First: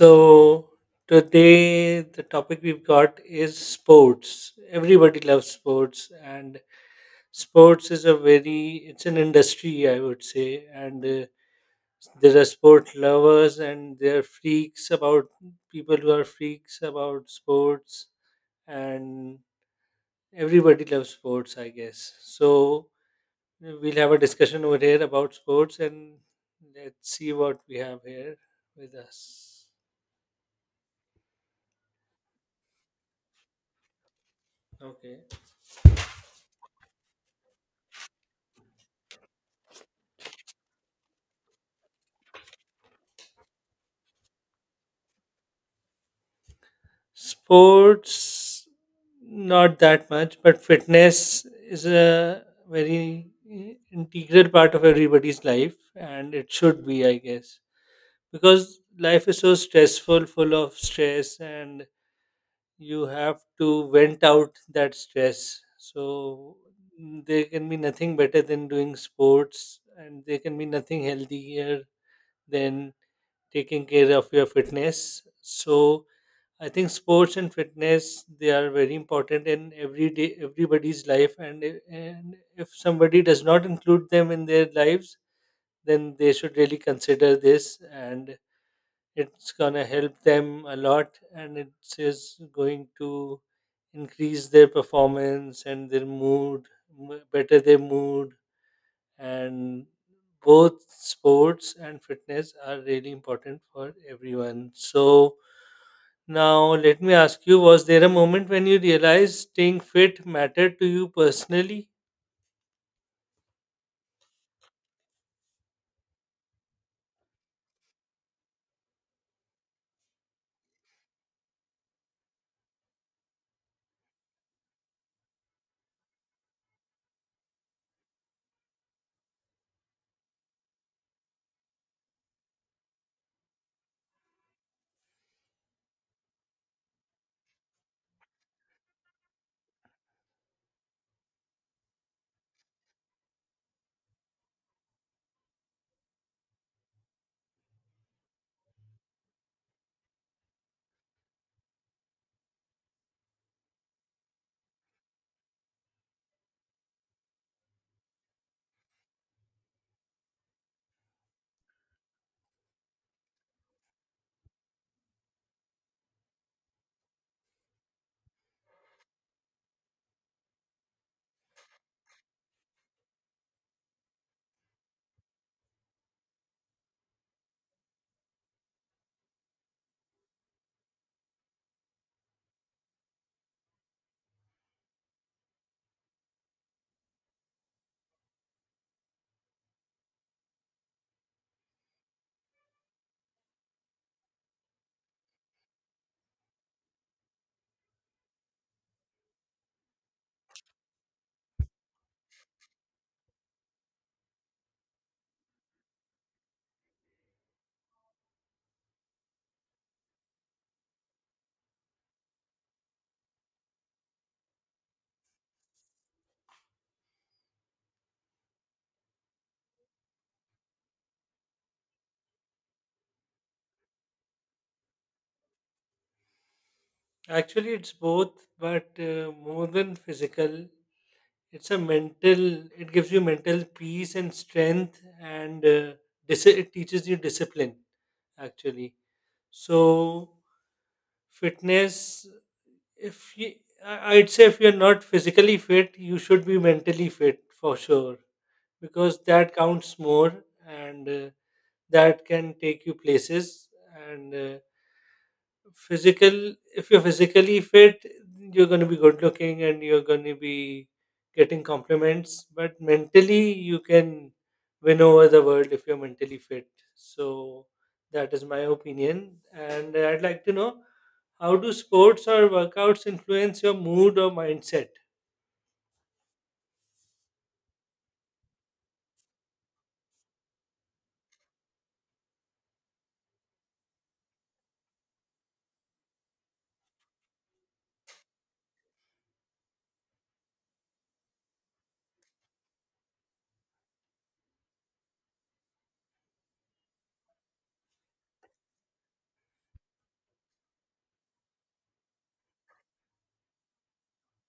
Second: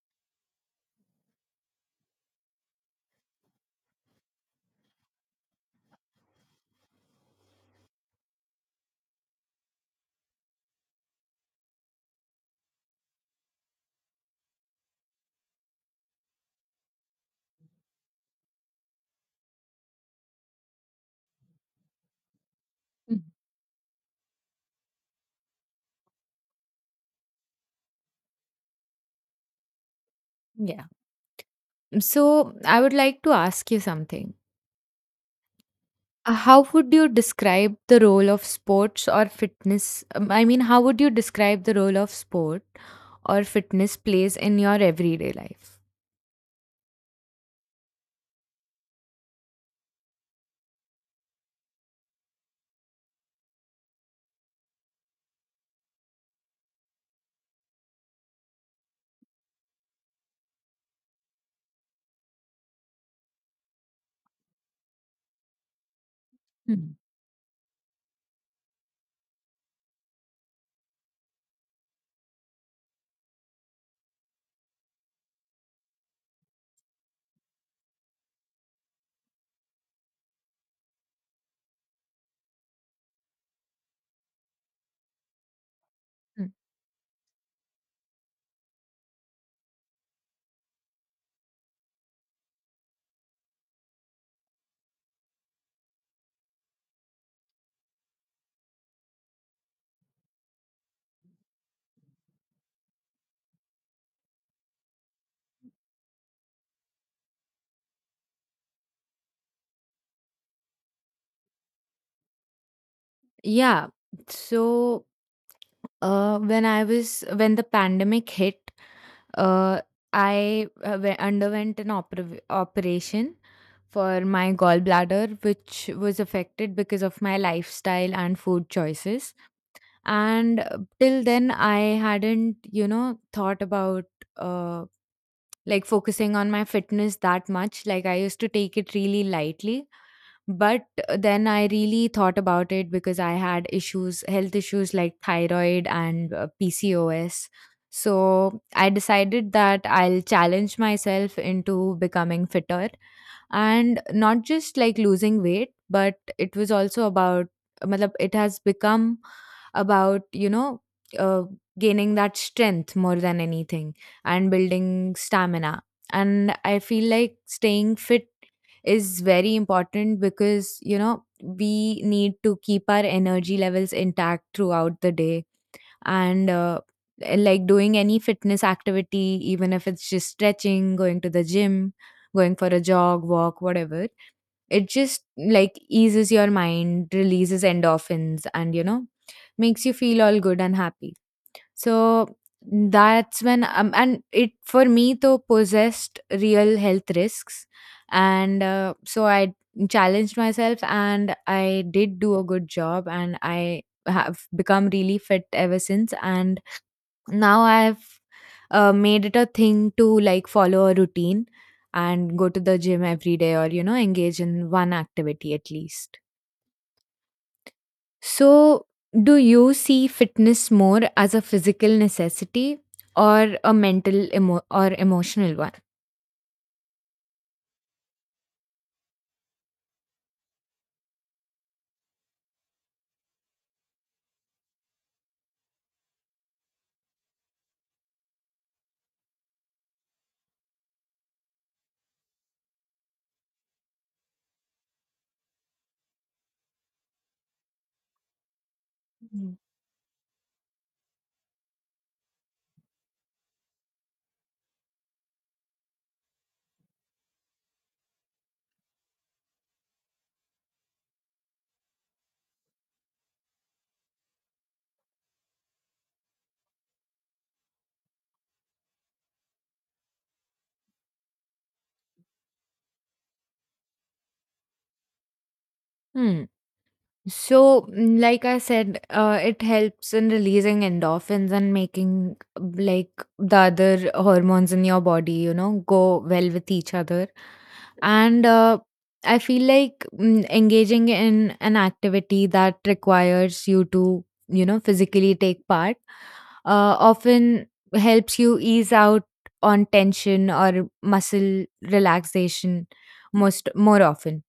So today the topic we've got is sports. Everybody loves sports, and sports is a very it's an industry, I would say, and there are sport lovers and there are freaks about people who are freaks about sports, and everybody loves sports, I guess. So Mm, we'll have a discussion over here about sports, and let's see what we have here with us. yeah. So I would like to ask you something. Okay. How would you describe the role of sports or fitness? I mean, how would you describe the role of sport or fitness plays in your everyday life? Sports, not that much, but fitness is a very integral part of everybody's life, and it should be, I guess, because life is so stressful, full of stress, and you have to vent out that stress. So Mm. there can be nothing better than doing sports, and there can be nothing healthier than taking care of your fitness. So I think sports and fitness they are very important in every day everybody's life, and and if somebody does not include them in their lives, then they Mm. should really consider this, and it's gonna help them a lot, and it is going to increase their performance and their mood, better their mood, and both sports and fitness are really important for everyone. So now, let me ask you, was there a moment when you realized staying fit mattered to you personally? Yeah. So when the pandemic hit, uh, I underwent an operation for my gallbladder, which was affected because of my lifestyle and food choices. And till then I hadn't you know thought about uh, like focusing on my fitness that much. Like I used to take it really lightly, but then I really thought about it because I had issues, health issues like thyroid and pcos. So I decided that I'll challenge myself into becoming fitter and not just like losing weight, but it was also about matlab, it has become about you know uh, gaining that strength more than anything and building stamina. And I feel like staying fit is very important because you know we need to keep our energy levels intact throughout the day. And like doing any fitness activity, even if it's just stretching, going to the gym, going for a jog, walk, whatever, it just like eases your mind, releases endorphins, and makes you feel all good and happy. So that's when, and it for me, though, possessed real health risks. And so I challenged myself and I did do a good job and I have become really fit ever since. And now I've made it a thing to like follow a routine and go to the gym every day or, you know, engage in one activity at least. So, do you see fitness more as a physical necessity or a mental or emotional one? Actually, it's both, but more than physical, it's a mental, it gives you mental peace and strength, and it teaches you discipline, actually. So, fitness, if you, I'd say if you're not physically fit, you should be mentally fit for sure, because Mm. that counts more and that can take you places and physical if you're physically fit you're going to be good looking and you're going to be getting compliments, but mentally you can win over the world if you're mentally fit. So that is my opinion, and I'd like to know, how do sports or workouts influence your mood or mindset? Hmm. So, mm, like I said, it helps in releasing endorphins and making like the other hormones in your body, you know, go well with each other. And I feel like mm, engaging in an activity that requires you to you know physically take part often helps you ease out on tension or muscle relaxation most more often.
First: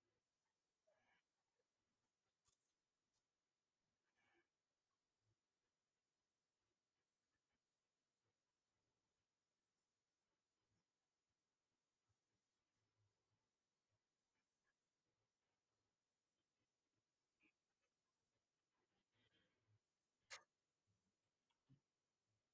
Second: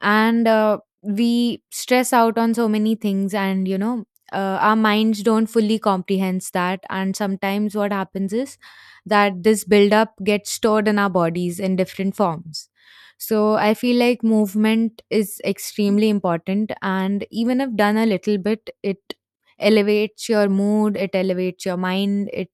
And we stress out on so many things, and you know our minds don't fully comprehend that, and sometimes what happens is that this buildup gets stored in our bodies in different forms. So I feel like movement is extremely important, and even if done a little bit, it elevates your mood, it elevates your mind, it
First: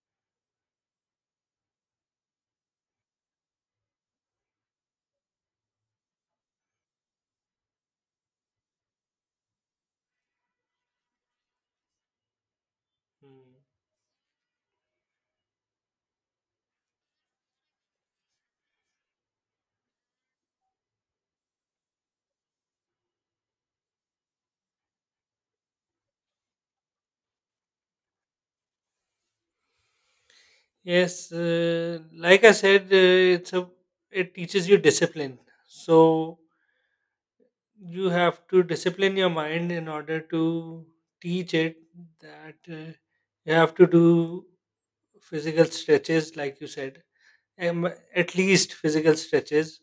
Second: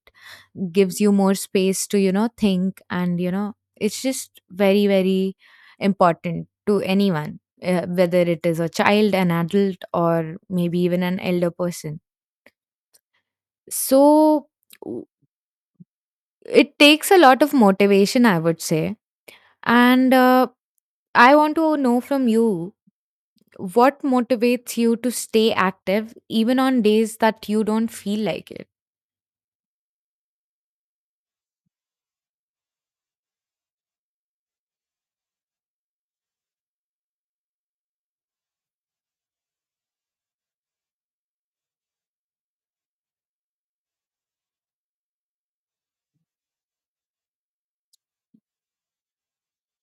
gives you more space to you know think. And you know it's just very, very important to anyone, whether it is a child, an adult, or maybe even an elder person. Hmm. So w- it takes a lot of motivation, I would say. And I want to know from you, what motivates you to stay active even on days that you don't feel like it? Yes, like I said, it's a it teaches you discipline. So you have to discipline your mind in order to teach it that you have to do physical stretches like you said, um, at least physical stretches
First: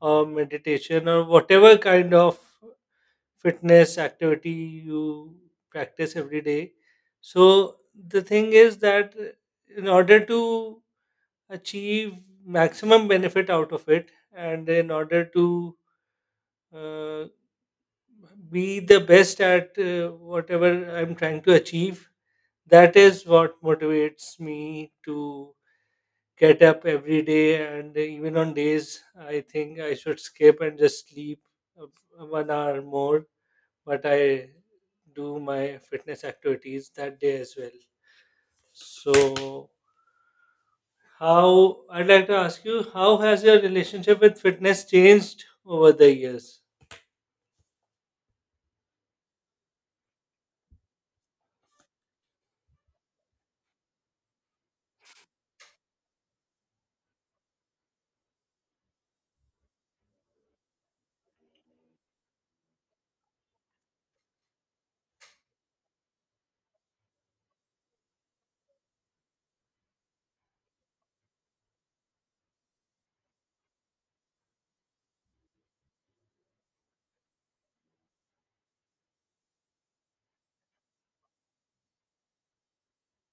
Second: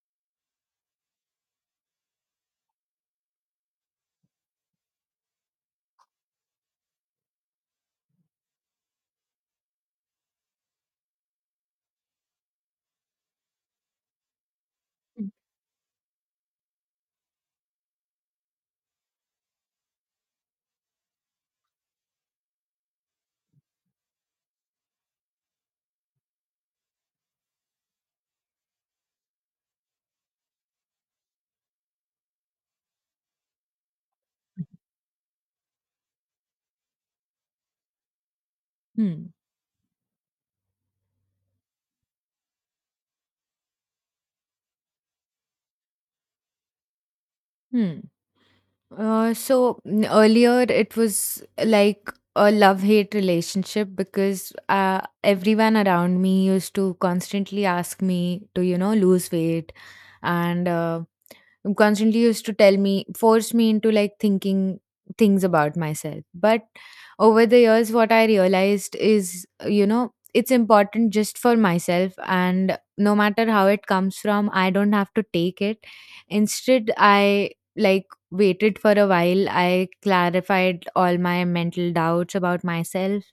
or meditation or whatever kind of fitness activity you practice every day. So the thing is that in order to achieve maximum benefit out of it, and in order to uh, be the best at whatever I'm trying to achieve. That is what motivates me to get up every day. And even on days I think I should skip and just sleep 1 hour more, but I do my fitness activities that day as well. Hmm. So, how I'd like to ask you, how has your relationship with fitness changed over the years? Hmm. So earlier it was like a love-hate relationship because everyone around me used to constantly ask me to, you know, lose weight, and constantly used to tell me, force me into like thinking things about myself. But over the years what I realized is, you know, it's important just for myself, and no matter how it comes from, I don't have to take it. Instead I like waited for a while, I clarified all my mental doubts about myself,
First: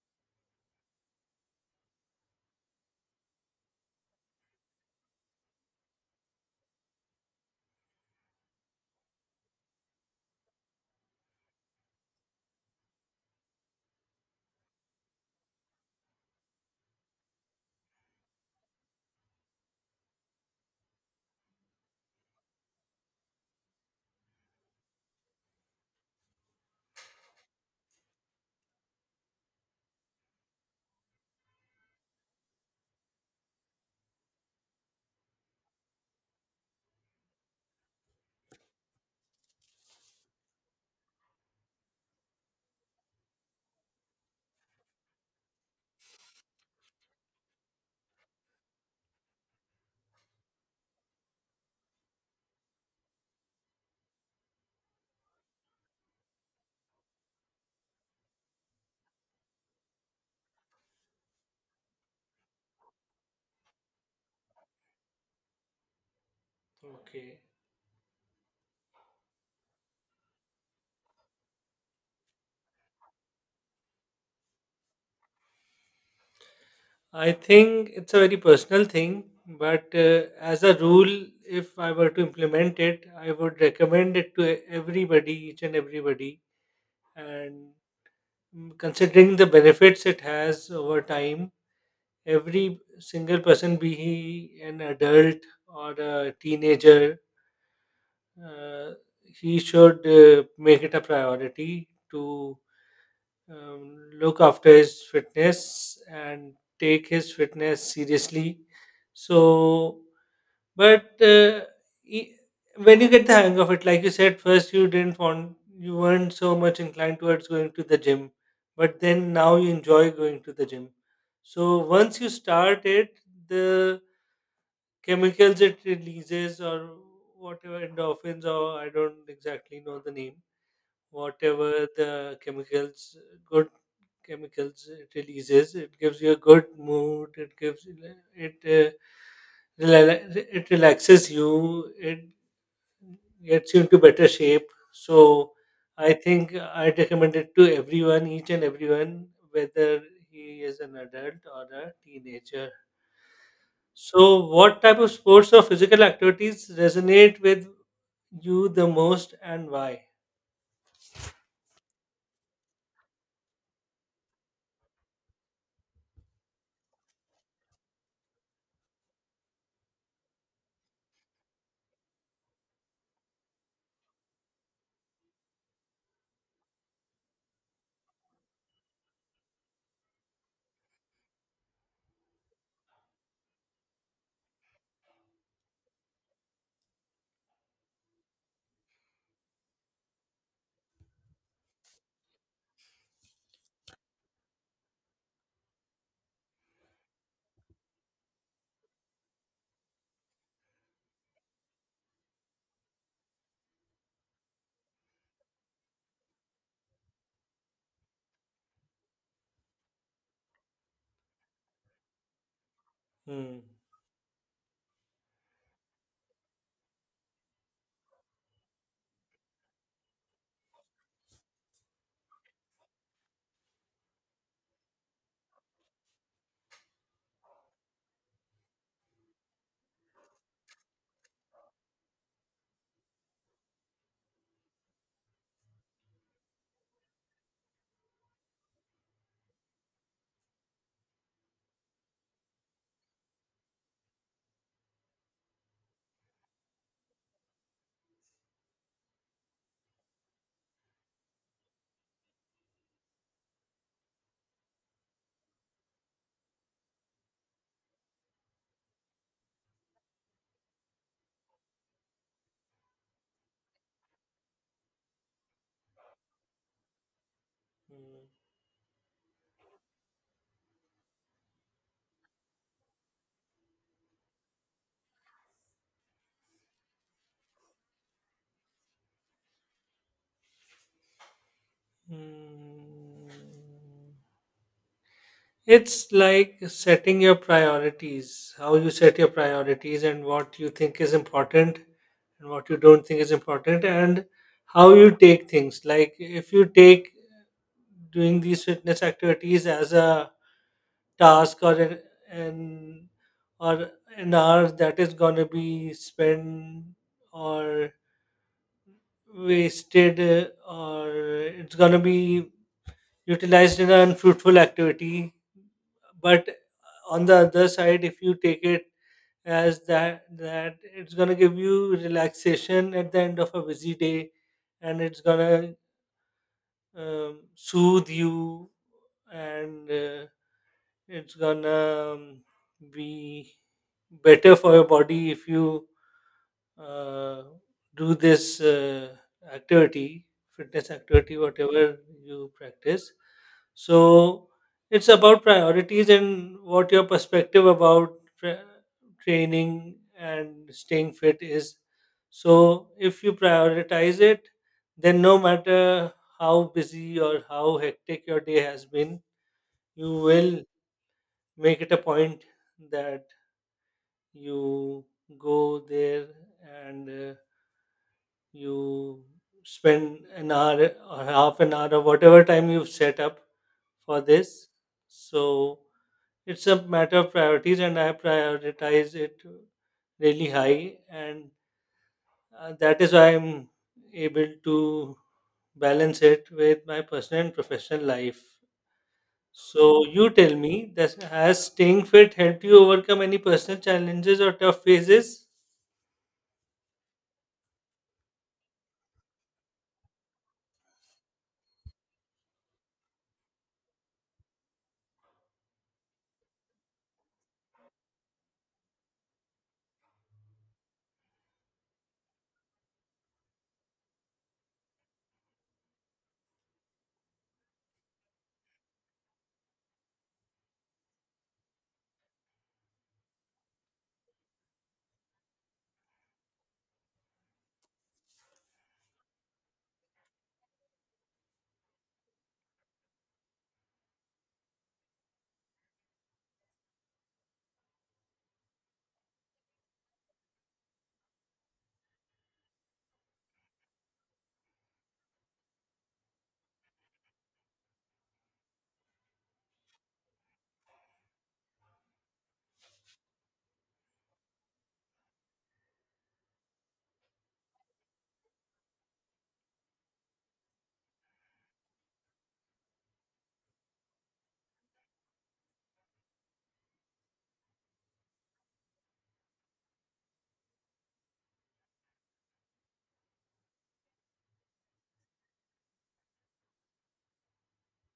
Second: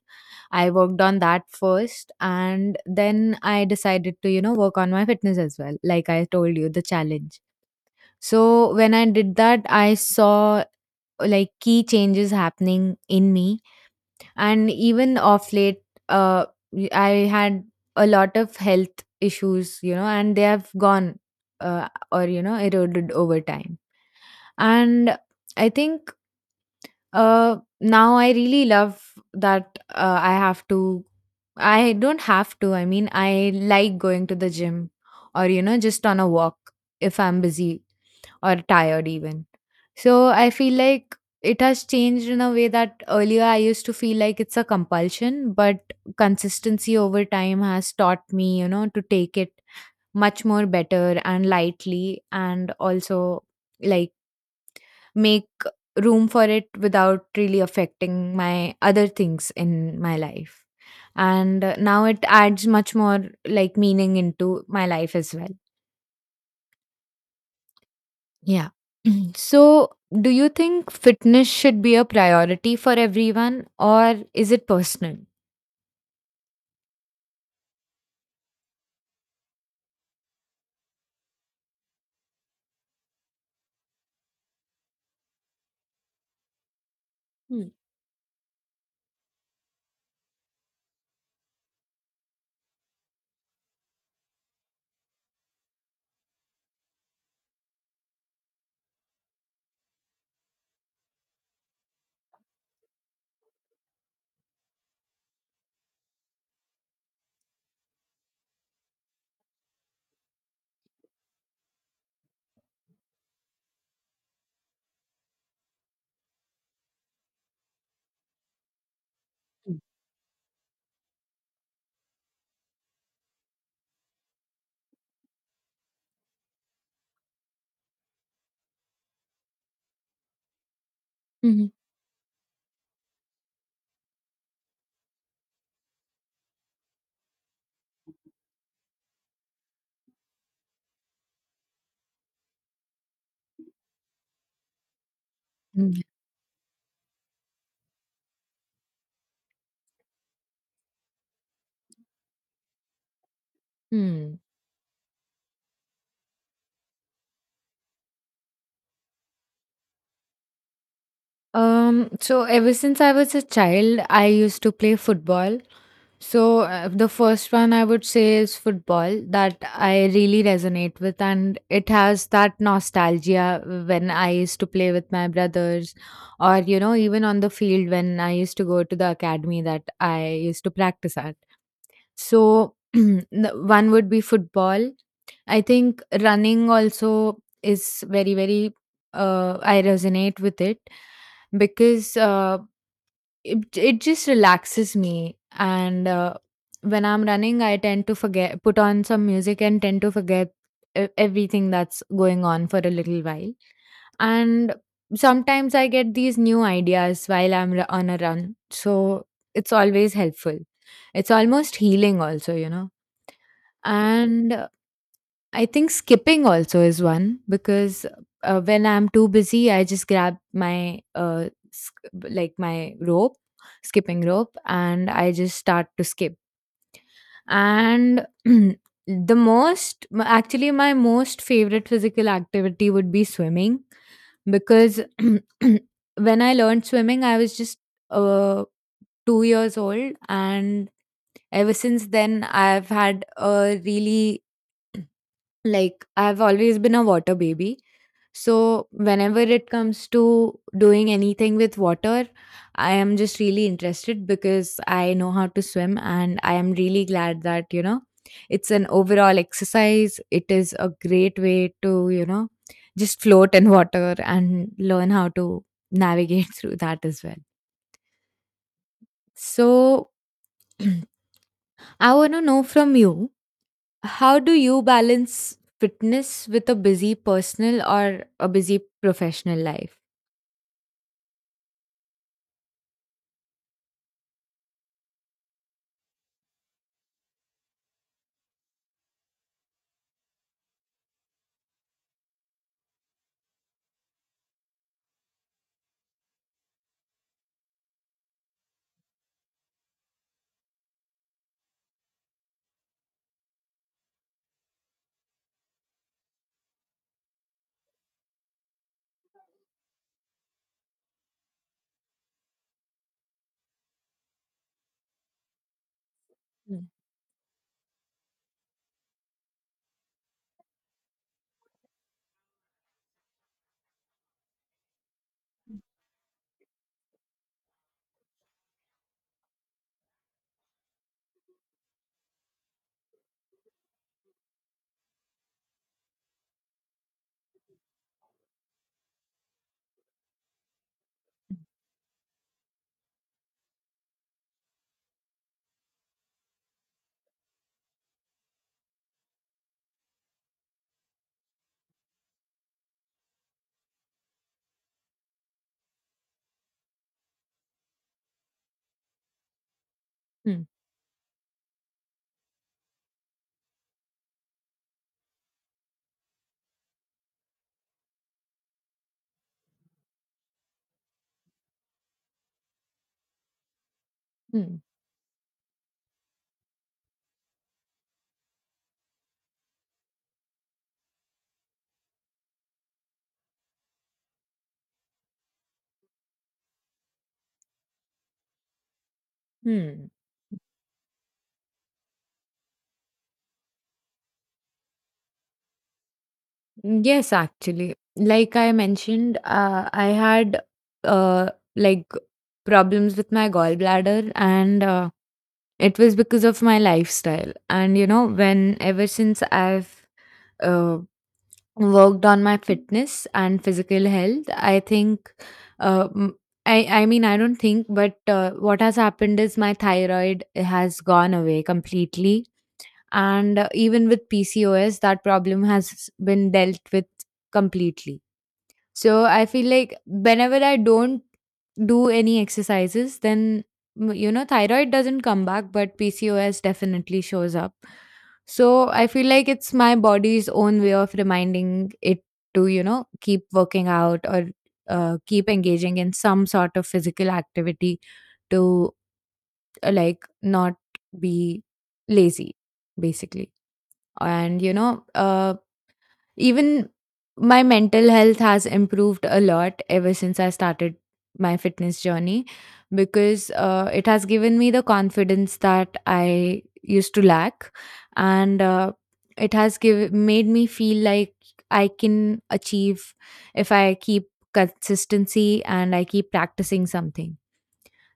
I worked on that first, and then I decided to you know work on my fitness as well, like I told you, the challenge. So when I did that, I saw like key changes happening in me, and even off late, uh, I had a lot of health issues, you know, and they have gone, or you know, eroded over time. And I think now I really love that I have to. I don't have to. I mean, I like going to the gym or, you know, just on a walk if I'm busy or tired, even. So I feel like it has changed in a way that earlier I used to feel like it's a compulsion, but consistency over time has taught me, you know, to take it much more better and lightly, and also like make room for it without really affecting my other things in my life. And now it adds much more like meaning into my life as well. Okay. Yeah. So, do you think fitness should be a priority for everyone, or is it personal? I think it's a very personal thing, but as a rule, if I were to implement it, I would recommend it to everybody, each and everybody. Hmm. And mm, considering the benefits it has over time, every single person, be he an adult or a teenager, uh, he should make it a priority to look after his fitness and take his fitness seriously. So, but e- when you get the hang of it, like you said, first you didn't want, you weren't so much inclined towards going to the gym, but then now you enjoy going to the gym. So once you start it, the chemicals it releases or whatever endorphins, or I don't exactly know the name. Mhm. Whatever the chemicals, good chemicals it releases, it gives you a good mood. It gives it uh, it relaxes you. It gets you into better shape. So Mm. I think I recommend it to everyone, each and everyone, whether he is an adult or a teenager. Hmm. So, what type of sports or physical activities resonate with you the most and why? So ever since I was a child, I used to play football. So, the first one I would say is football that I really resonate with, and it has that nostalgia when I used to play with my brothers, or you know, even on the field when I used to go to the academy that I used to practice at. So, the one would be football. I think running also is very, very, I resonate with it because it just relaxes me. And when I'm running, I tend to forget, put on some music, and tend to forget everything that's going on for a little while. And sometimes I get these new ideas while I'm on a run, so it's always helpful. It's almost healing also, you know. Hmm. And I think skipping also is one because when I'm too busy, I just grab my like my rope, skipping rope, and I just start to skip. And the most, actually, my most favorite physical activity would be swimming, because when I learned swimming, I was just uh 2 years old, and ever since then, I've had a really like, I've always been a water baby. So, whenever it comes to doing anything with water, I am just really interested because I know how to swim, and I am really glad that, you know, it's an overall exercise. It is a great way to, you know, just float in water and learn how to navigate through that as well. So, I want to know from you, how do you balance fitness with a busy personal or a busy professional life? Hmm. It's like setting your priorities, how you set your priorities and what you think is important and what you don't think is important, and how you take things. Like, if you take doing these fitness activities as a task an- or an hour that is gonna be spent or wasted, or it's gonna be utilized in an unfruitful activity. But Hmm, on the other side, if you take it as that it's gonna give you relaxation at the end of a busy day, and it's gonna soothe you, and it's gonna be better for your body if you uh, do this activity, fitness activity, whatever you practice. So it's about priorities and what your perspective about training and staying fit is. So if you prioritize it, then no matter how busy or how hectic your day has been, you will hmm, make it a point that you go there, and you spend an hour or half an hour or whatever time you've set up for this. hmm, So it's a matter of priorities, and I prioritize it really high, and that is why I'm able to balance it with my personal and professional life. So hmm. you tell me, this has staying fit helped you overcome any personal challenges or tough phases? Yes, actually, like I mentioned, I had uh, like problems with my gallbladder, and it was because of my lifestyle. And you know, when ever since I've uh, worked on my fitness and physical health, I think uh, m- I mean I don't think, but what has happened is my thyroid has gone away completely, and even with pcos that problem has been dealt with completely. So I feel like whenever I don't do any exercises, then you know thyroid doesn't come back, but PCOS definitely shows up. So I feel like it's my body's own way of reminding it to you know keep working out or keep engaging in some sort of physical activity to like not be lazy basically. And even my mental health has improved a lot ever since I started my fitness journey, because it has given me the confidence that I used to lack. And it has give, made me feel like I can achieve if I keep consistency and I keep practicing something.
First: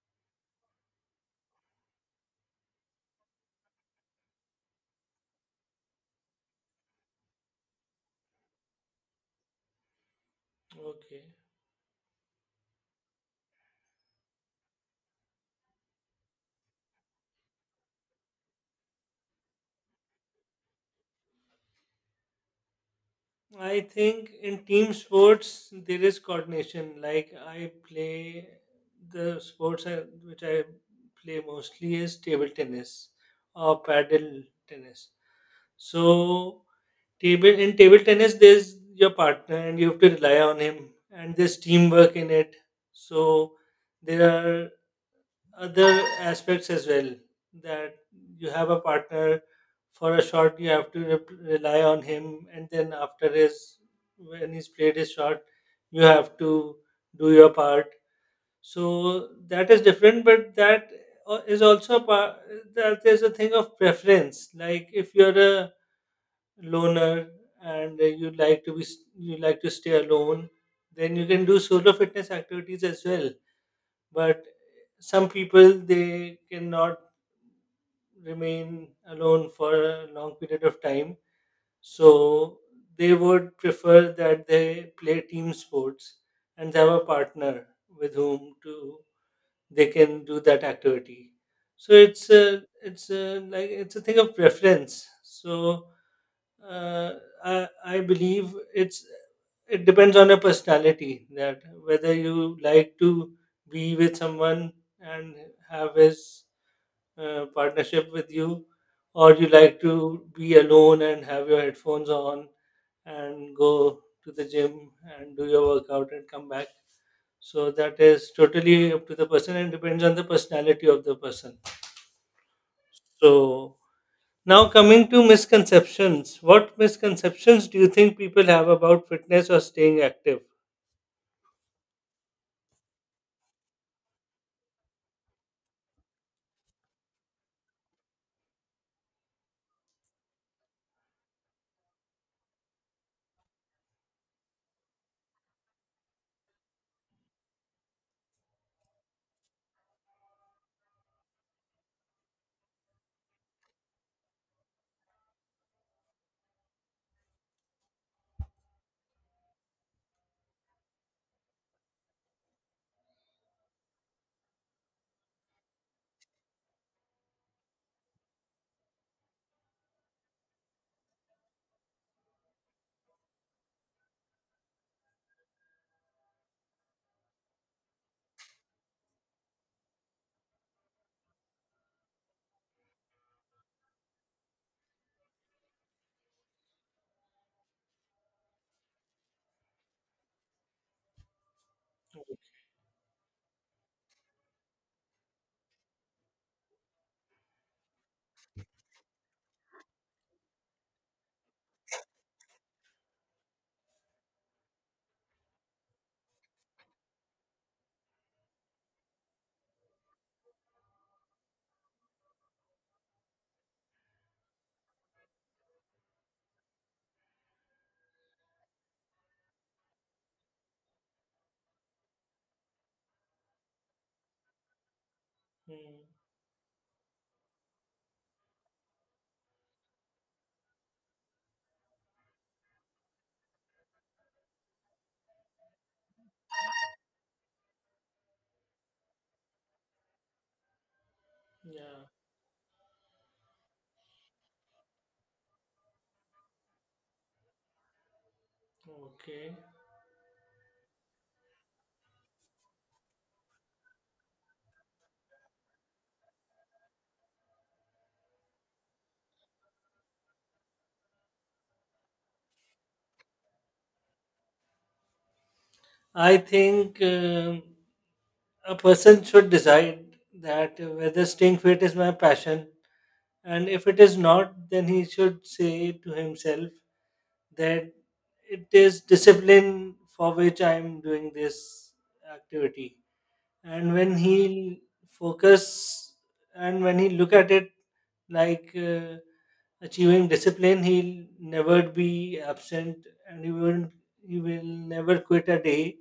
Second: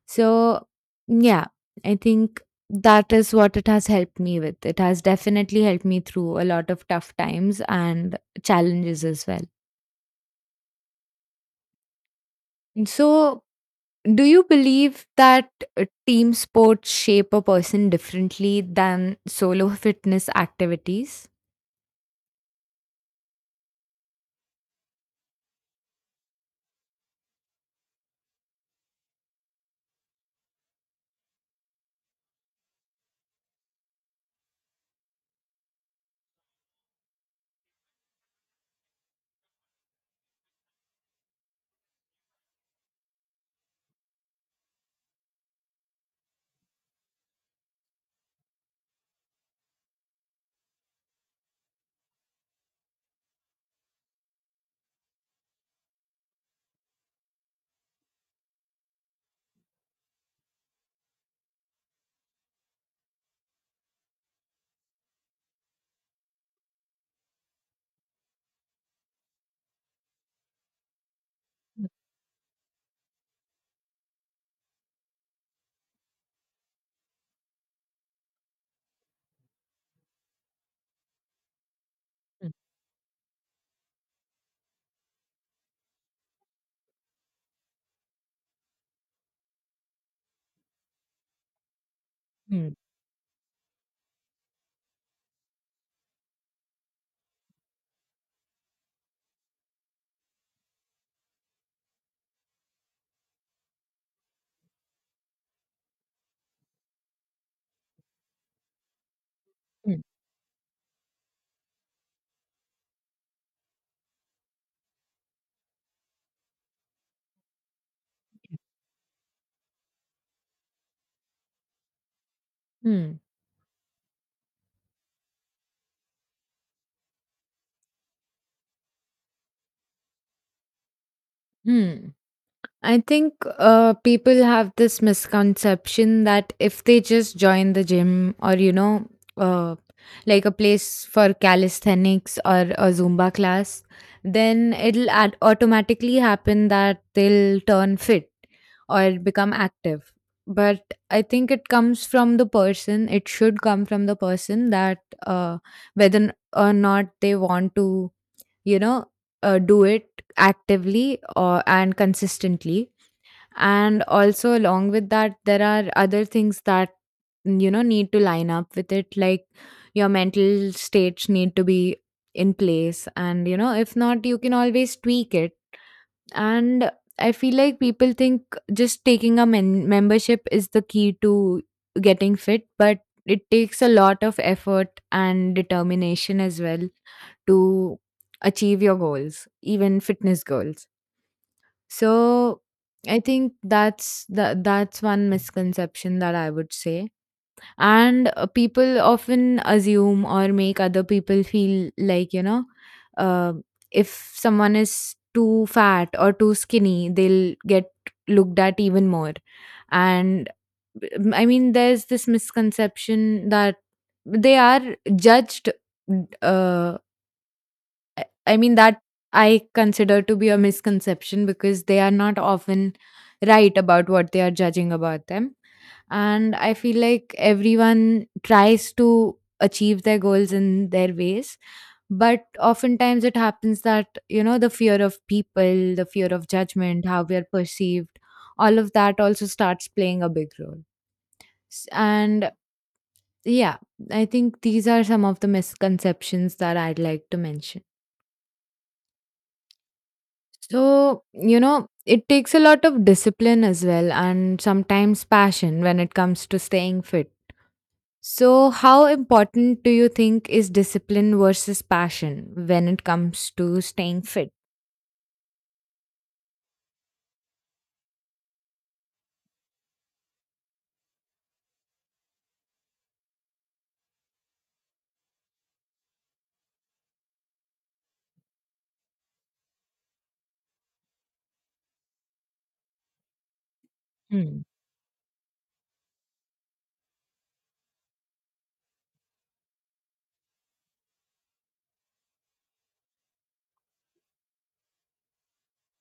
So, yeah, I think that is what it has helped me with. It has definitely helped me through a lot of tough times and challenges as well. Okay. So, do you believe that team sports shape a person differently than solo fitness activities? I think in team sports there is coordination. Like I play which I play mostly is table tennis or paddle tennis. So table in table tennis there's your partner and you have to rely on him, and there's teamwork in it. So there are other aspects as well, that you have a partner for a shot, you have to rely on him, and then after his when he's played his shot you have to do your part. So that is different, but that is also a part, that there's a thing of preference. Like if you're a loner and you like you like to stay alone, then you can do solo fitness activities as well. But some people they cannot remain alone for a long period of time. Mm, So they would prefer that they play team sports and have a partner with whom to they can do that activity. So it's mm, like it's a thing of preference. So uh, I believe it's it depends on your personality, that whether you like to be with someone and have his partnership with you, or you like mm, to be alone and have your headphones on and go to the gym and do your workout and come back. So that is totally up to the person and depends on the personality of the person. mm, So now, coming to misconceptions, what misconceptions do you think people have about fitness or staying active? mm. I think people have this misconception that if they just join the gym or, you know, uh, like a place for calisthenics or a Zumba class, then it'll automatically happen that they'll turn fit or become active. But I think it comes from the person, it should come from the person that uh, whether or not they want to, you know, do it actively or, and consistently. And also along with that there are other things that you know need to line up with it, like your mental states need to be in place, and you know if not, you can always tweak it. And I feel like people think just taking a membership is the key to getting fit, but it takes a lot of effort and determination as well to achieve your goals, even fitness goals. so I think that's the, that's one misconception that I would say. And people often assume or make other people feel like, you know, uh, if someone is too fat or too skinny, they'll get looked at even more. And I mean, there's this misconception that they are judged, uh, I mean, that I consider to be a misconception because they are not often right about what they are judging about them. Hmm, And I feel like everyone tries to achieve their goals in their ways. But oftentimes it happens that, the fear of people, the fear of judgment, how we are perceived, all of that also starts playing a big role. Yeah, And yeah, I think these are some of the misconceptions that I'd like to mention. okay. So, it takes a lot of discipline as well and sometimes passion when it comes to staying fit. So, how important do you think is discipline versus passion when it comes to staying fit? I think a person should decide that whether staying fit is my passion, and if it is not, then he should say to himself that it is discipline for which I am doing this activity. And when Hmm. he focus and when he look at it like achieving discipline, he'll never be absent, and he will never quit a day.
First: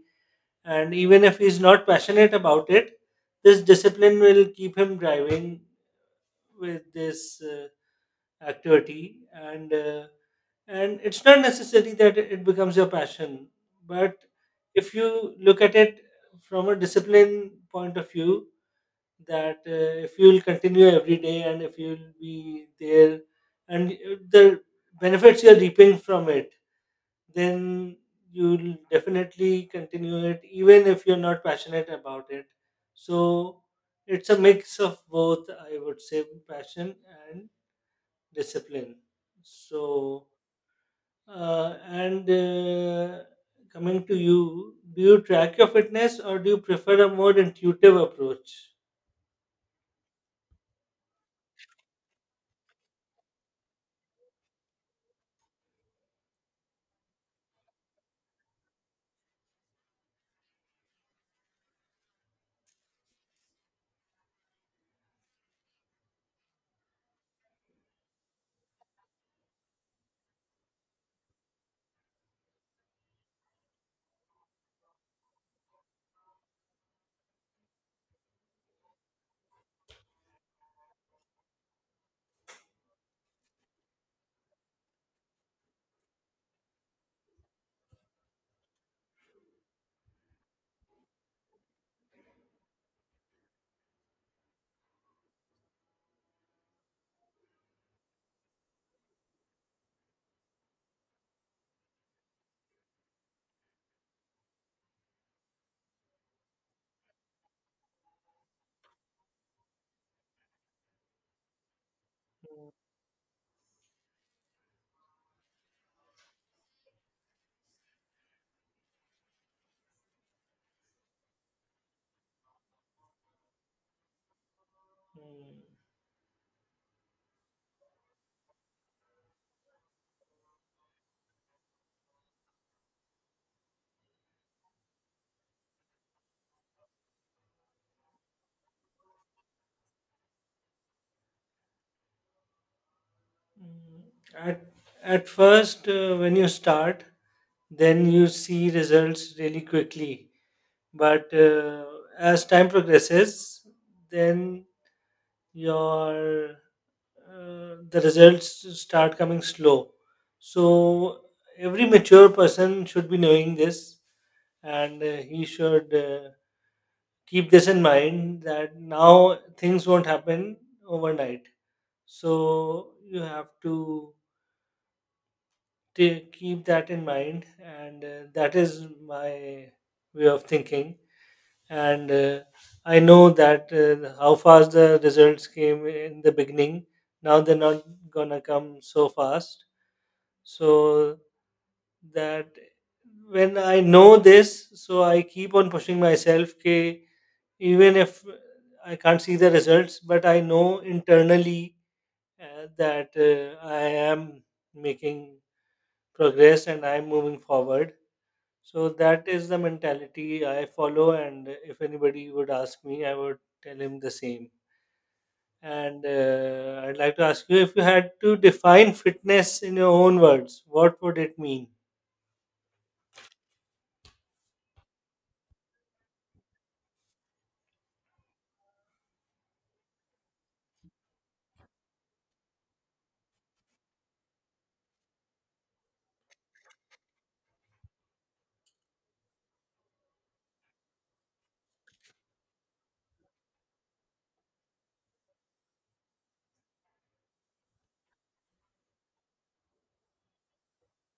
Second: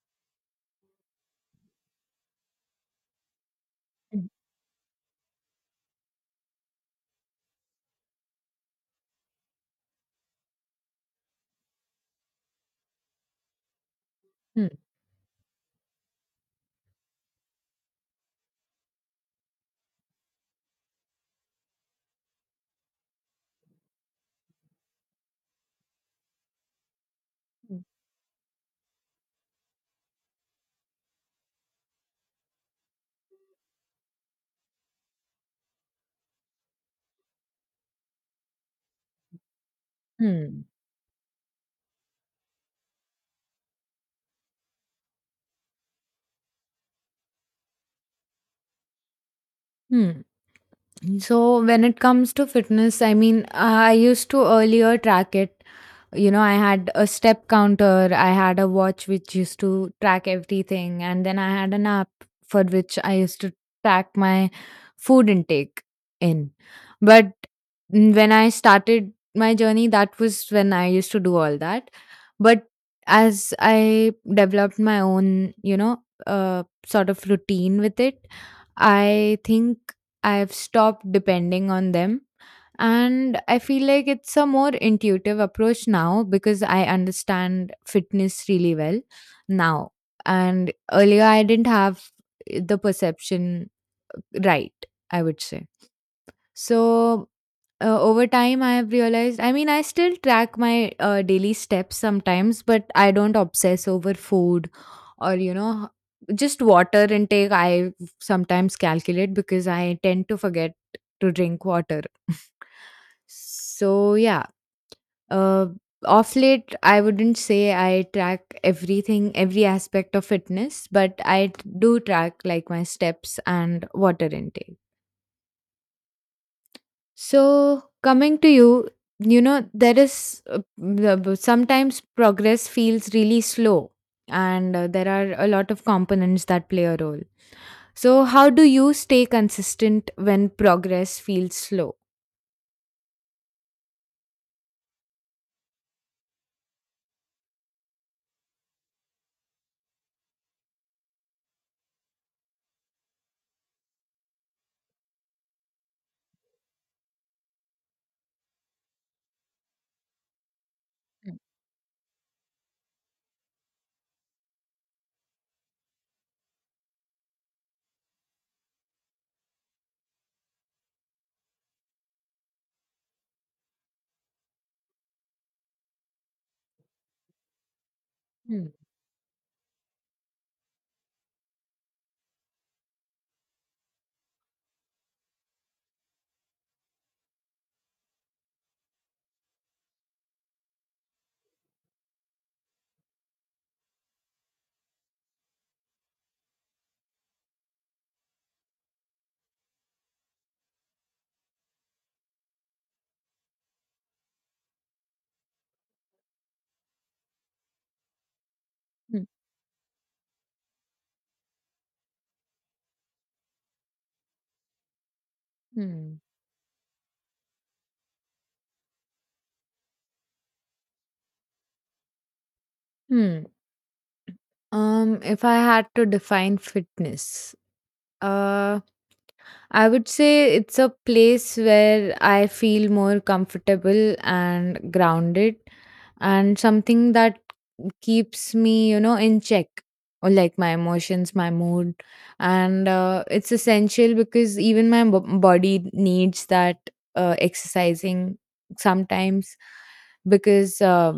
And even if he's not passionate about it, this discipline will keep him driving with this activity. And it's not necessary that it becomes your passion, but Hmm. if you look at it from a discipline point of view, that if you'll continue every day and if you'll be there, and the benefits you're reaping from it, then you'll definitely continue it even if you're not passionate about it. So it's a mix of both, I would say, passion and discipline. So, Hmm. And coming to you, do you track your fitness or do you prefer a more intuitive approach? Hmm. So when it comes to fitness, I used to earlier track it. You know, I had a step counter, I had a watch which used to track everything, and then I had an app for which I used to track my food intake in. But when I started my journey, that was when I used to do all that. But as I developed my own, sort of routine with it, I think I've stopped depending on them. And I feel like it's a more intuitive approach now because I understand fitness really well now. And earlier, I didn't have the perception right, I would say. So over time, I have realized. I mean, I still track my daily steps sometimes, but I don't obsess over food or, just water intake. I sometimes calculate because I tend to forget to drink water. So, yeah, uh, off late, I wouldn't say I track everything, every aspect of fitness, but do track like my steps and water intake. Mm. So, coming to you, there is sometimes progress feels really slow, and there are a lot of components that play a role. So, how do you stay consistent when progress feels slow? At, at first, when you start, then you see results really quickly. But as time progresses, then your the results start coming slow. So Hmm. every mature person should be knowing this, and he should keep this in mind that now things won't happen overnight. So you have to take keep that in mind, and that Hmm. is my way of thinking. And I know that how fast the results came in the beginning, now they're not gonna come so fast. So that when I know this, so I keep on pushing myself, K, even if I can't see the results, but I know internally that I am making progress and I'm moving forward. So Hmm. that is the mentality I follow, and if anybody would ask me, I would tell him the same. And Hmm. I'd like to ask you, if you had to define fitness in your own words, what would it mean? Hmm. If I had to define fitness, uh, I would say it's a place where I feel more comfortable and grounded and something that keeps me, in check or like my emotions, my mood. And it's essential because even my body needs that exercising sometimes because uh,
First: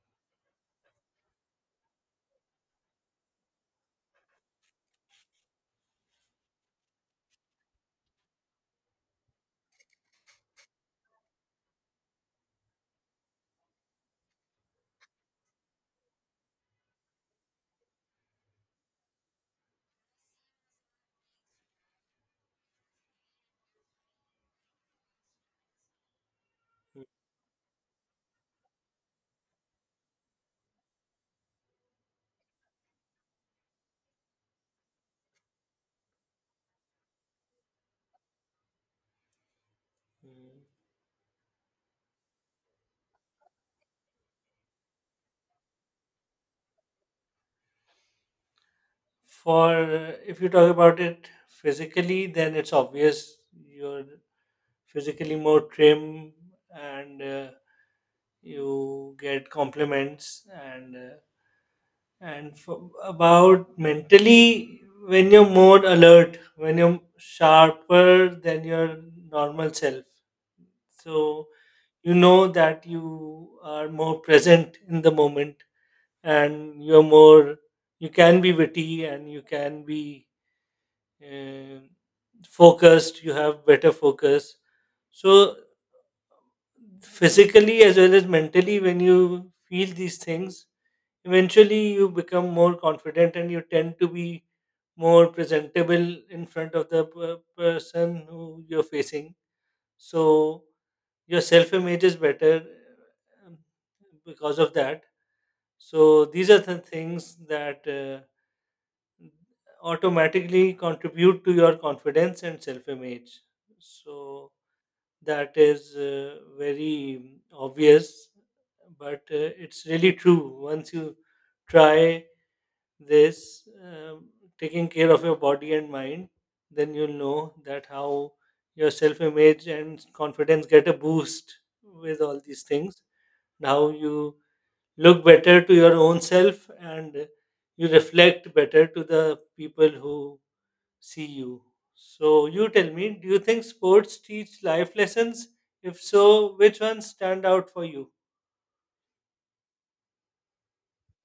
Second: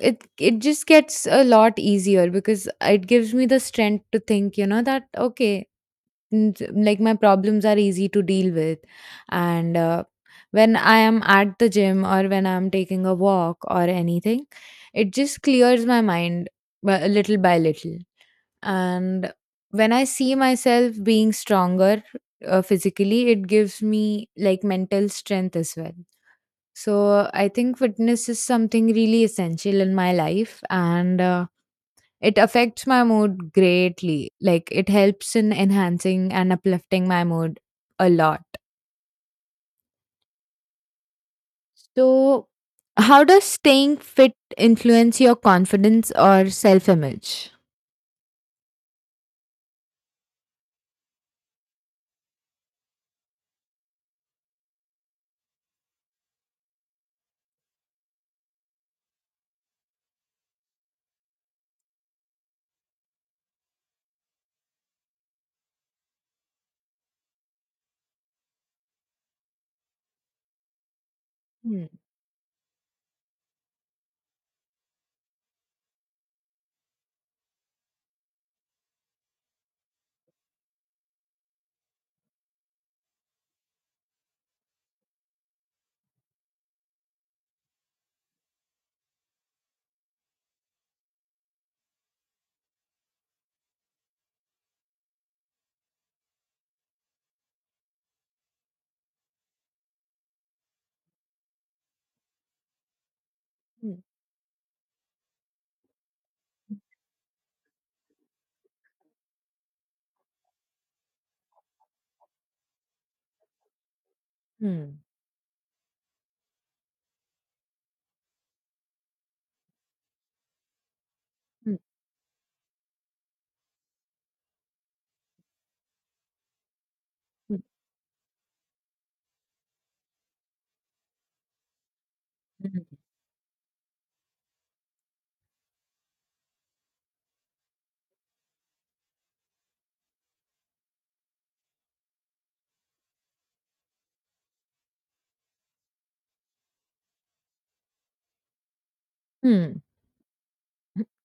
it it just gets a lot easier because it gives me the strength to think, you know, that okay, like my problems are easy to deal with and when I am at the gym or when I'm taking a walk or anything, it just clears my mind little by little. And when I see myself being stronger, physically, it gives me like mental strength as well. So I think fitness is something really essential in my life, and it affects my mood greatly. Like it helps in enhancing and uplifting my mood a lot. Mm. So, how does staying fit influence your confidence or self image? For if you talk about it physically, then it's obvious you're physically more trim, and you get compliments, and and for about mentally, when you're more alert, when you're sharper than your normal self. So Hmm. you know that you are more present in the moment, and you can be witty and you can be uh, focused, you have better focus. So physically as well as mentally, when you feel these things, eventually you become more confident and you tend to be more presentable in front of the person who you're facing. So your self image is better Hmm. because of that. So these are the things that automatically contribute to your confidence and self image. So Hmm. that is very obvious, but it's really true once you Hmm. try this taking care of your body and mind, then you'll know Hmm. that how your self image and confidence get a boost with all these Hmm. things, and how you look better to your own self, and you reflect better to the people who see you. So you tell me, do you think sports teach life lessons? If so, which ones stand out for you? Hmm.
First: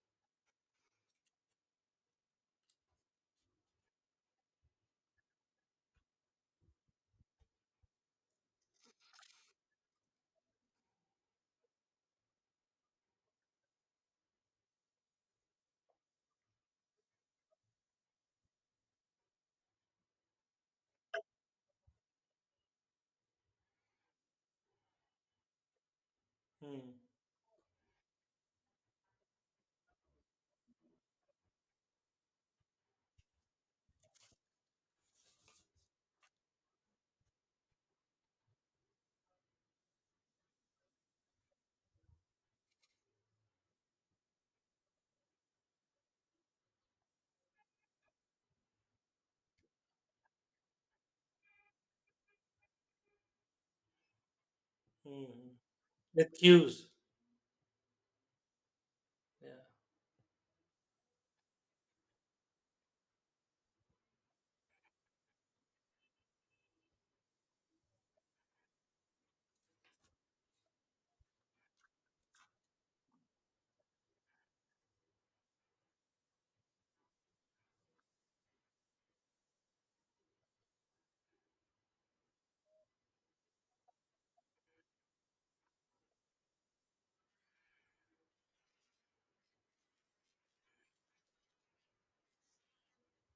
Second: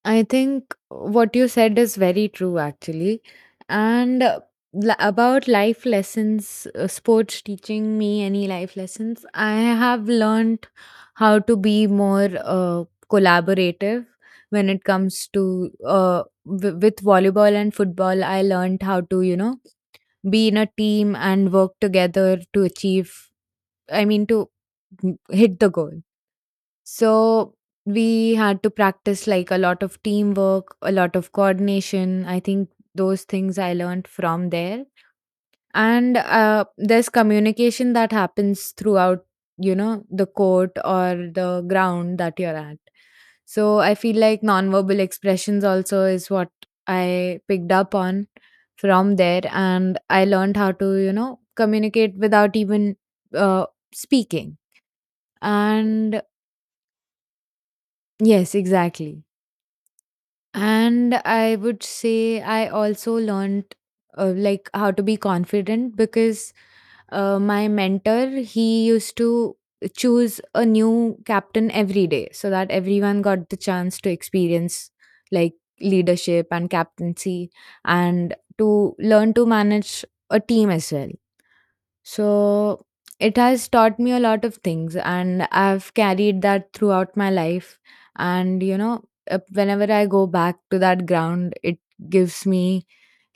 I think what you said is very true, actually. And about life lessons, sports teaching me any life lessons, I have learned how to be more collaborative when it comes to with volleyball and football. I learned how to, be in a team and work together to achieve, I mean, to hit the goal. Hmm. So we had to practice like a lot of teamwork, a lot of coordination. I think those things I learned from there. And there's communication that happens throughout, you know, the court or the ground that you're at. So I feel like nonverbal expressions also is what I picked up on from there. And I learned how to, communicate without even uh, speaking. Hmm. And The cues. yes, exactly. Yeah, And I would say I also learned like how to be confident because my mentor he used to choose a new captain every day so that everyone got the chance to experience like leadership and captaincy and to learn to manage a team as well. So it has taught me a lot of things, and I've carried that throughout my life. And whenever I go back to that ground, it gives me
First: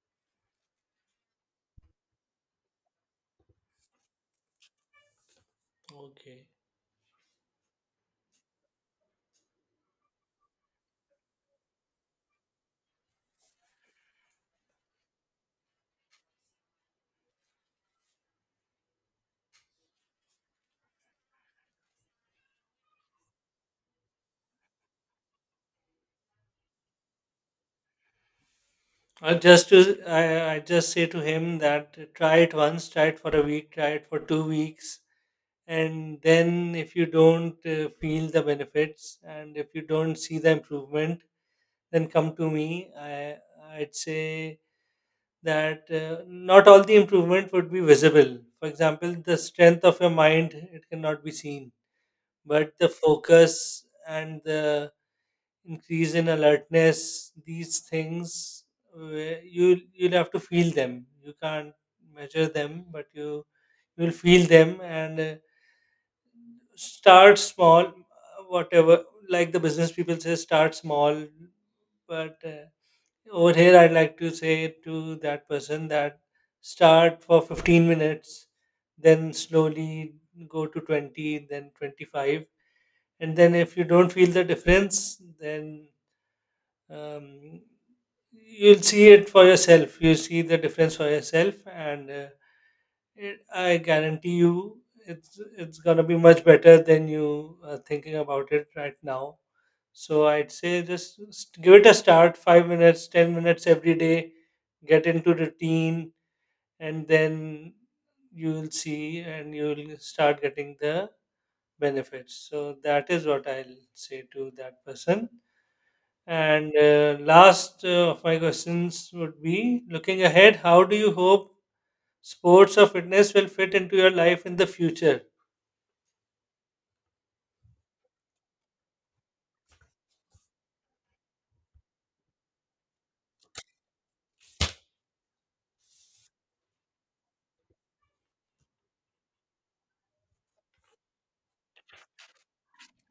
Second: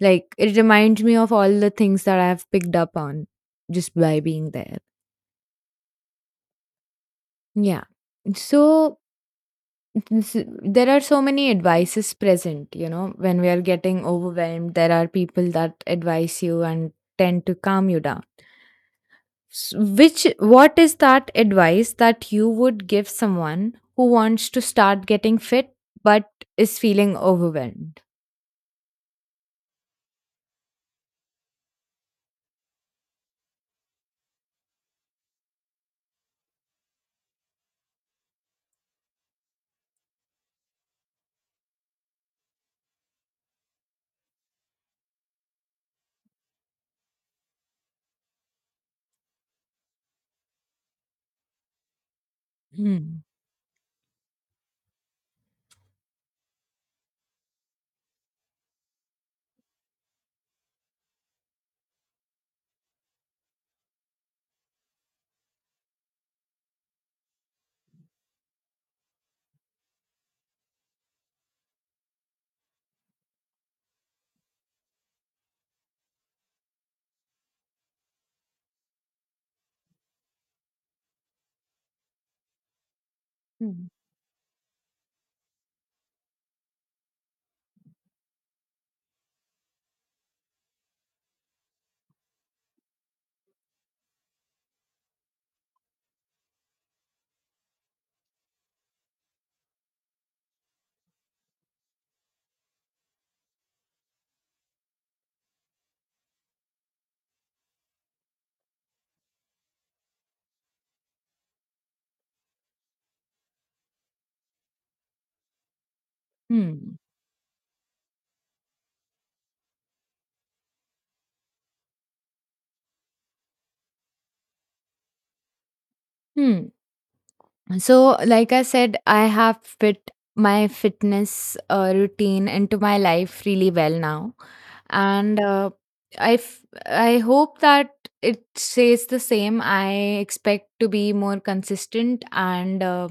like it reminds me of all the things that I've picked up on just by being there. okay. Yeah. So s- there are so many advices present, when we are getting overwhelmed, there are people that advise you and tend to calm you down. Which what is that advice that you would give someone who wants to start getting fit but is feeling overwhelmed? Or just to I just say to him that try it once, try it for a week, try it for 2 weeks, and then if you don't feel the benefits, and if you don't see the improvement, then come to me. I'd say that not all the improvement would be visible. For example, the strength of your mind it cannot be seen, but the Hmm. focus and the increase in alertness, these things, where you you'll have to feel them, you can't measure them, but you'll feel them. And start small, whatever like the business people say, start small. But over here I'd like to say to that person that start for 15 minutes, then slowly go to 20, then 25. And then if you Hmm. don't feel the difference, then um, you'll see it for yourself. You'll see the difference for yourself, and I guarantee you, it's gonna be much better than you are thinking about it right now. So I'd say just give it a start. 5 minutes, 10 minutes every day. Get into routine, and then you'll see, and you'll start getting the benefits. So that is what I'll say to that person. And Hmm. last of my questions would be, looking ahead, how do you hope sports or fitness will fit into your life in the future? Hmm. So, like I said, I have fit my fitness routine into my life really well now, and I hope that it stays the same. I expect to be more consistent and. Uh,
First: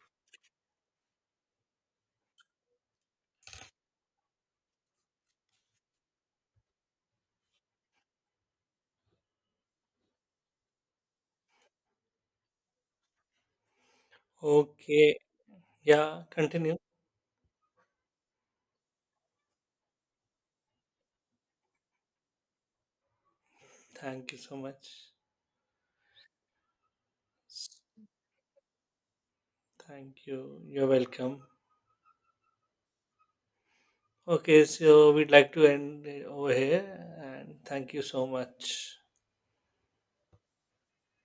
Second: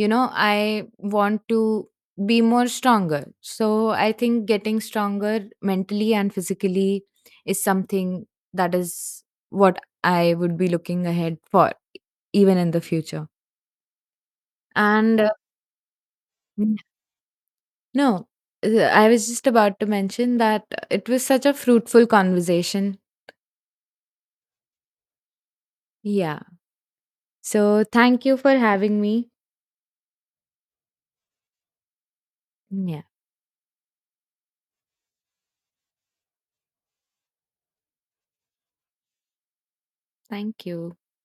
you know i want to be more stronger. So I think getting stronger mentally and physically is something that is what I would be looking ahead for even in the future. Okay. And Yeah, continue. Mm. No, I was just about to mention that it was such a fruitful conversation. Thank you so much. Yeah, so thank you for having me. Thank you. You're welcome. Yeah, Okay, so we'd like to end it over here and thank you so much. thank you.